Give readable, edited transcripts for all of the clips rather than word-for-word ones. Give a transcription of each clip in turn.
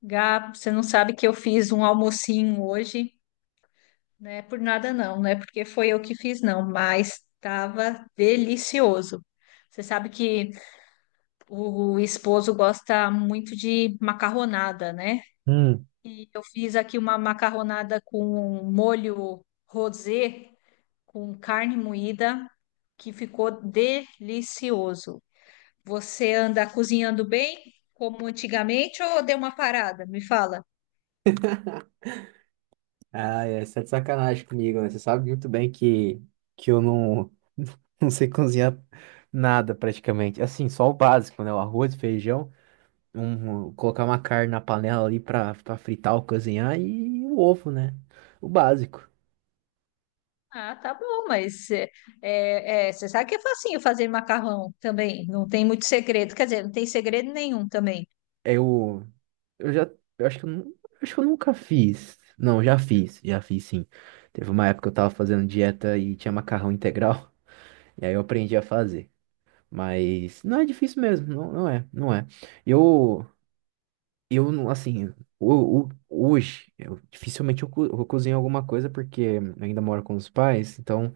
Gá, você não sabe que eu fiz um almocinho hoje, né? Por nada não, não é porque foi eu que fiz não, mas estava delicioso. Você sabe que o esposo gosta muito de macarronada, né? Hum. E eu fiz aqui uma macarronada com molho rosé, com carne moída, que ficou delicioso. Você anda cozinhando bem, como antigamente, ou deu uma parada? Me fala. Ah, é, você tá de sacanagem comigo, né? Você sabe muito bem que, eu não, não sei cozinhar nada praticamente. Assim, só o básico, né? O arroz, feijão, colocar uma carne na panela ali pra fritar ou cozinhar e o ovo, né? O básico. Ah, tá bom, mas você sabe que é facinho fazer macarrão também, não tem muito segredo, quer dizer, não tem segredo nenhum também. Eu, eu já, eu acho que acho que eu nunca fiz. Não, já fiz sim. Teve uma época que eu tava fazendo dieta e tinha macarrão integral, e aí eu aprendi a fazer. Mas não é difícil mesmo, não, não é, não é. Eu, Eu não, assim, hoje, eu, dificilmente eu cozinho alguma coisa porque eu ainda moro com os pais, então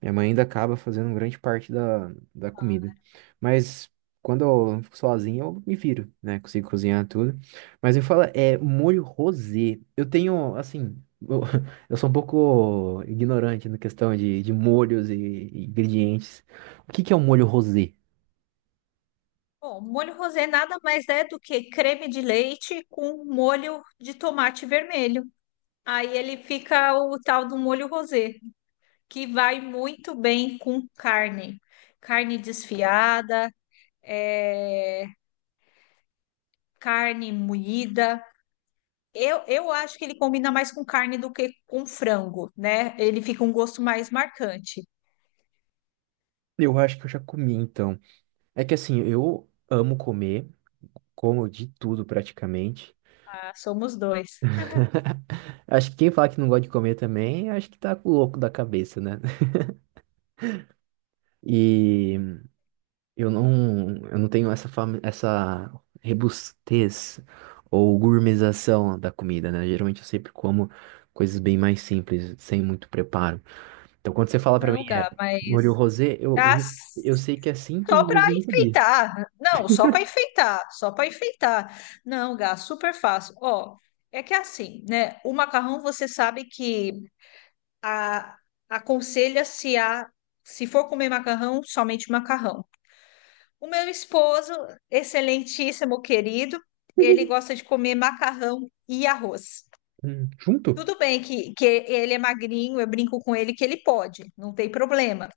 minha mãe ainda acaba fazendo grande parte da comida. Mas quando eu fico sozinho, eu me viro, né? Consigo cozinhar tudo. Mas me fala, é molho rosé. Eu tenho, assim, eu, eu sou um pouco ignorante na questão de molhos e ingredientes. O que que é um molho rosé? Bom, molho rosé nada mais é do que creme de leite com molho de tomate vermelho. Aí ele fica o tal do molho rosé, que vai muito bem com carne, carne desfiada, é, carne moída. Eu acho que ele combina mais com carne do que com frango, né? Ele fica um gosto mais marcante. Eu acho que eu já comi, então. É que assim, eu amo comer, como de tudo praticamente. Ah, somos dois. Acho que quem fala que não gosta de comer também, acho que tá louco da cabeça, né? E eu não tenho essa fama, essa rebustez ou gourmetização da comida, né? Geralmente eu sempre como coisas bem mais simples, sem muito preparo. Então quando você fala pra mim Não, é Gá, molho mas. rosé, eu, Ah, eu, eu sei que é simples, só para mas eu não sabia. enfeitar. Não, só para enfeitar. Só para enfeitar. Não, Gá, super fácil. Ó, é que é assim, né? O macarrão, você sabe que a, aconselha-se a. Se for comer macarrão, somente macarrão. O meu esposo, excelentíssimo querido, ele gosta de comer macarrão e arroz. Junto? Tudo bem que ele é magrinho, eu brinco com ele que ele pode, não tem problema.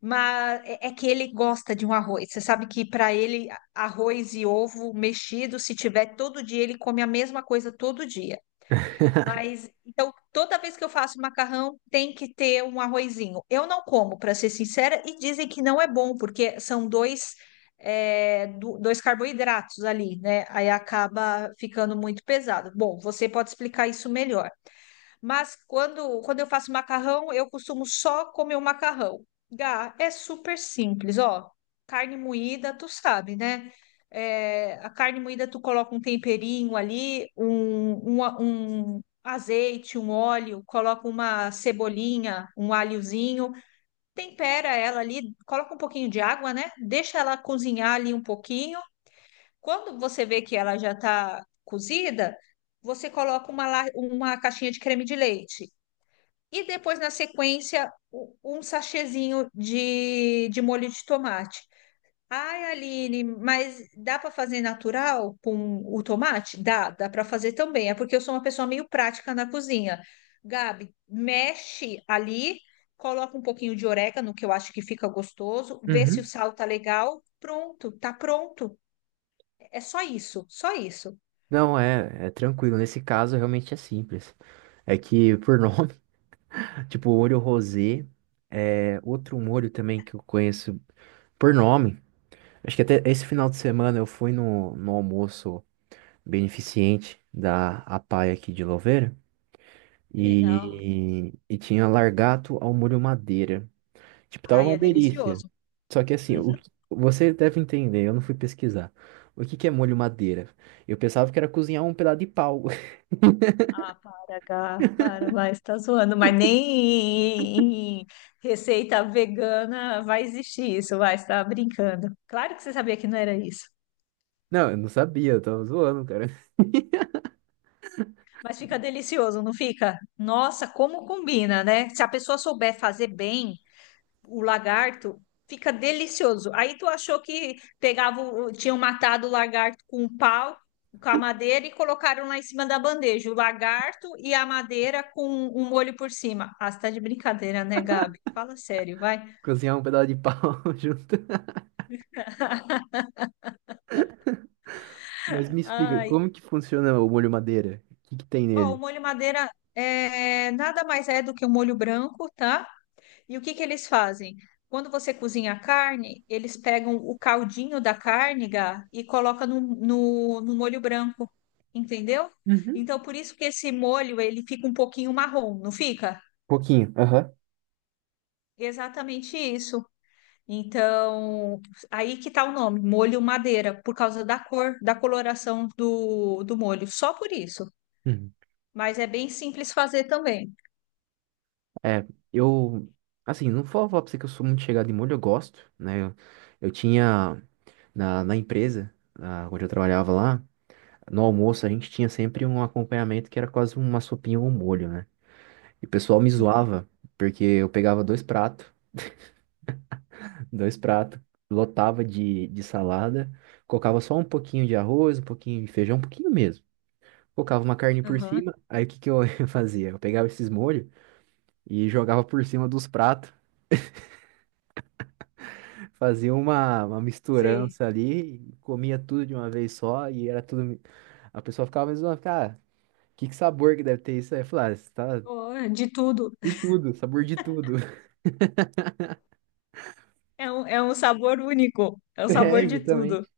Mas é que ele gosta de um arroz. Você sabe que para ele, a- arroz e ovo mexido, se tiver todo dia, ele come a mesma coisa todo dia. Mas então, toda vez que eu faço macarrão, tem que ter um arrozinho. Eu não como, para ser sincera, e dizem que não é bom, porque são dois, é, do- dois carboidratos ali, né? Aí acaba ficando muito pesado. Bom, você pode explicar isso melhor. Mas quando eu faço macarrão, eu costumo só comer o macarrão. Gá, é super simples, ó. Carne moída, tu sabe, né? É, a carne moída, tu coloca um temperinho ali, a- um azeite, um óleo, coloca uma cebolinha, um alhozinho, tempera ela ali, coloca um pouquinho de água, né? Deixa ela cozinhar ali um pouquinho. Quando você vê que ela já tá cozida, você coloca uma, la- uma caixinha de creme de leite. E depois, na sequência, u- um sachêzinho de molho de tomate. Ai, Aline, mas dá para fazer natural com o tomate? Dá, dá para fazer também. É porque eu sou uma pessoa meio prática na cozinha. Gabi, mexe ali, coloca um pouquinho de orégano, que eu acho que fica gostoso, vê se o sal tá legal. Pronto, tá pronto. É só isso, só isso. Não, é tranquilo. Nesse caso, realmente é simples. É que, por nome, tipo, molho rosé, é outro molho também que eu conheço por nome. Acho que até esse final de semana eu fui no almoço beneficente da APAE aqui de Louveira Que legal. e tinha largato ao molho madeira. Tipo, tava Ai, uma é delícia. delicioso. Só que assim, você deve entender, eu não fui pesquisar. O que que é molho madeira? Eu pensava que era cozinhar um pedaço de pau. Ah, para, Gá, para, mas tá zoando. Mas nem em receita vegana vai existir isso, vai, você tá brincando. Claro que você sabia que não era isso. Não, eu não sabia, eu tava zoando, cara. Mas fica delicioso, não fica? Nossa, como combina, né? Se a pessoa souber fazer bem, o lagarto, fica delicioso. Aí tu achou que pegava, o- tinham matado o lagarto com um pau, com a madeira e colocaram lá em cima da bandeja, o lagarto e a madeira com um molho por cima. Ah, você tá de brincadeira, né, Gabi? Fala sério, vai. Cozinhar um pedaço de pau junto. Mas me explica, Ai, como que funciona o molho madeira? O que que tem ó, o nele? molho madeira é nada mais é do que um molho branco, tá? E o que que eles fazem? Quando você cozinha a carne, eles pegam o caldinho da carne, Gá, e colocam no molho branco, entendeu? Uhum. Então, por isso que esse molho, ele fica um pouquinho marrom, não fica? Pouquinho, aham. Exatamente isso. Então, aí que tá o nome, molho madeira, por causa da cor, da coloração do molho, só por isso. Uhum. Mas é bem simples fazer também. É, eu, assim, não vou falar pra você que eu sou muito chegado em molho, eu gosto, né? Eu tinha, na empresa, onde eu trabalhava lá, no almoço a gente tinha sempre um acompanhamento que era quase uma sopinha ou um molho, né? E o pessoal me Sim. zoava, porque eu pegava dois pratos, dois pratos. Lotava de salada, colocava só um pouquinho de arroz, um pouquinho de feijão, um pouquinho mesmo. Colocava uma carne por Aham. cima, aí o que que eu fazia? Eu pegava esses molhos e jogava por cima dos pratos, fazia uma Sei. misturança ali, e comia tudo de uma vez só, e era tudo. A pessoa ficava mais zoando, cara, que sabor que deve ter isso aí? Eu falava, ah, isso tá Oh, é de tudo. de tudo, sabor de tudo. É um sabor único, é um É, sabor de tudo. exatamente.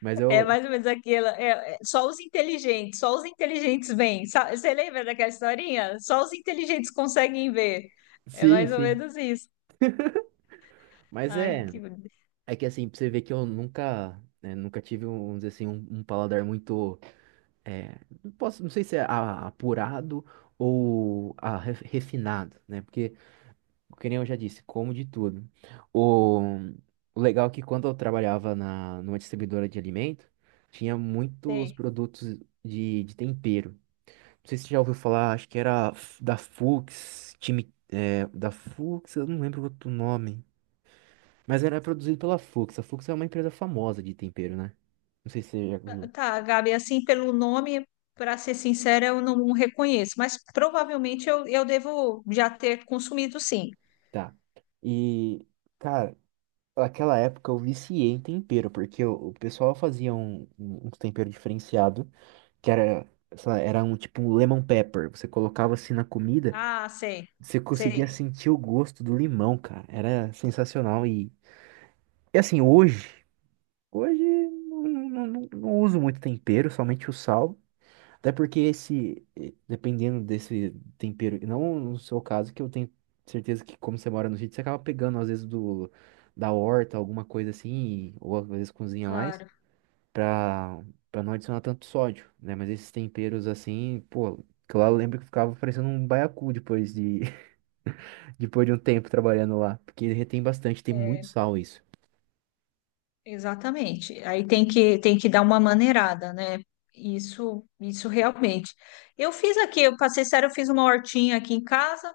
Mas É eu. mais ou menos aquela. É, é- só os inteligentes veem. Sa- Você lembra daquela historinha? Só os inteligentes conseguem ver. É Sim, mais ou sim. menos isso. Mas Ai, é. que. É que assim, pra você ver que eu nunca, né, nunca tive, vamos dizer assim, um paladar muito, é, não posso, não sei se é apurado ou a refinado, né? Porque, que nem eu já disse, como de tudo. O, o legal é que quando eu trabalhava numa distribuidora de alimento, tinha muitos Sei. produtos de tempero. Não sei se você já ouviu falar, acho que era da Fuchs, time, é, da Fuchs, eu não lembro outro nome. Mas era produzido pela Fux. A Fux é uma empresa famosa de tempero, né? Não sei se você já viu. Tá, Gabi, assim, pelo nome, para ser sincera, eu não reconheço, mas provavelmente eu devo já ter consumido, sim. Tá. E, cara, naquela época eu viciei em tempero, porque o pessoal fazia um tempero diferenciado, que era, sei lá, era um tipo um lemon pepper. Você colocava assim na comida, Ah, sei, você conseguia sei. sentir o gosto do limão, cara. Era sensacional. E assim, hoje não, não, não não uso muito tempero, somente o sal. Até porque esse, dependendo desse tempero, não no seu caso, que eu tenho certeza que como você mora no sítio, você acaba pegando às vezes do da horta, alguma coisa assim, ou às vezes cozinha mais, Claro. pra, pra não adicionar tanto sódio, né? Mas esses temperos assim, pô, que lá eu lembro que ficava parecendo um baiacu depois de, depois de um tempo trabalhando lá, porque retém bastante, tem muito É, sal isso. exatamente. Aí tem que dar uma maneirada, né? Isso isso realmente. Eu fiz aqui, eu passei sério, eu fiz uma hortinha aqui em casa.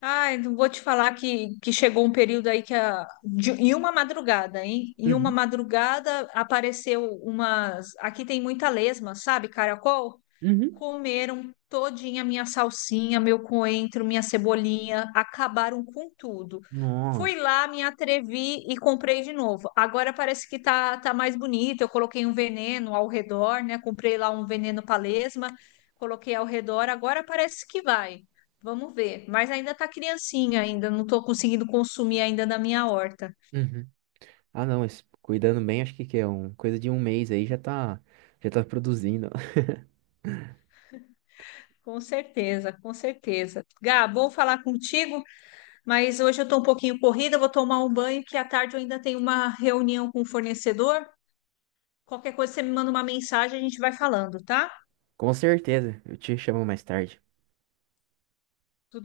Ai, não vou te falar que chegou um período aí que a, de- em uma madrugada, hein? Em uma Uhum, madrugada apareceu umas. Aqui tem muita lesma, sabe, caracol? uhum. Comeram todinha minha salsinha, meu coentro, minha cebolinha, acabaram com tudo. Fui Nossa. lá, me atrevi e comprei de novo. Agora parece que tá mais bonito. Eu coloquei um veneno ao redor, né? Comprei lá um veneno para lesma, coloquei ao redor, agora parece que vai. Vamos ver. Mas ainda tá criancinha ainda, não tô conseguindo consumir ainda na minha horta. Uhum. Ah, não, mas cuidando bem, acho que é coisa de um mês aí já tá produzindo. Com certeza, com certeza. Gá, bom falar contigo, mas hoje eu tô um pouquinho corrida, vou tomar um banho, que à tarde eu ainda tenho uma reunião com o fornecedor. Qualquer coisa você me manda uma mensagem, a gente vai falando, tá? Com certeza, eu te chamo mais tarde.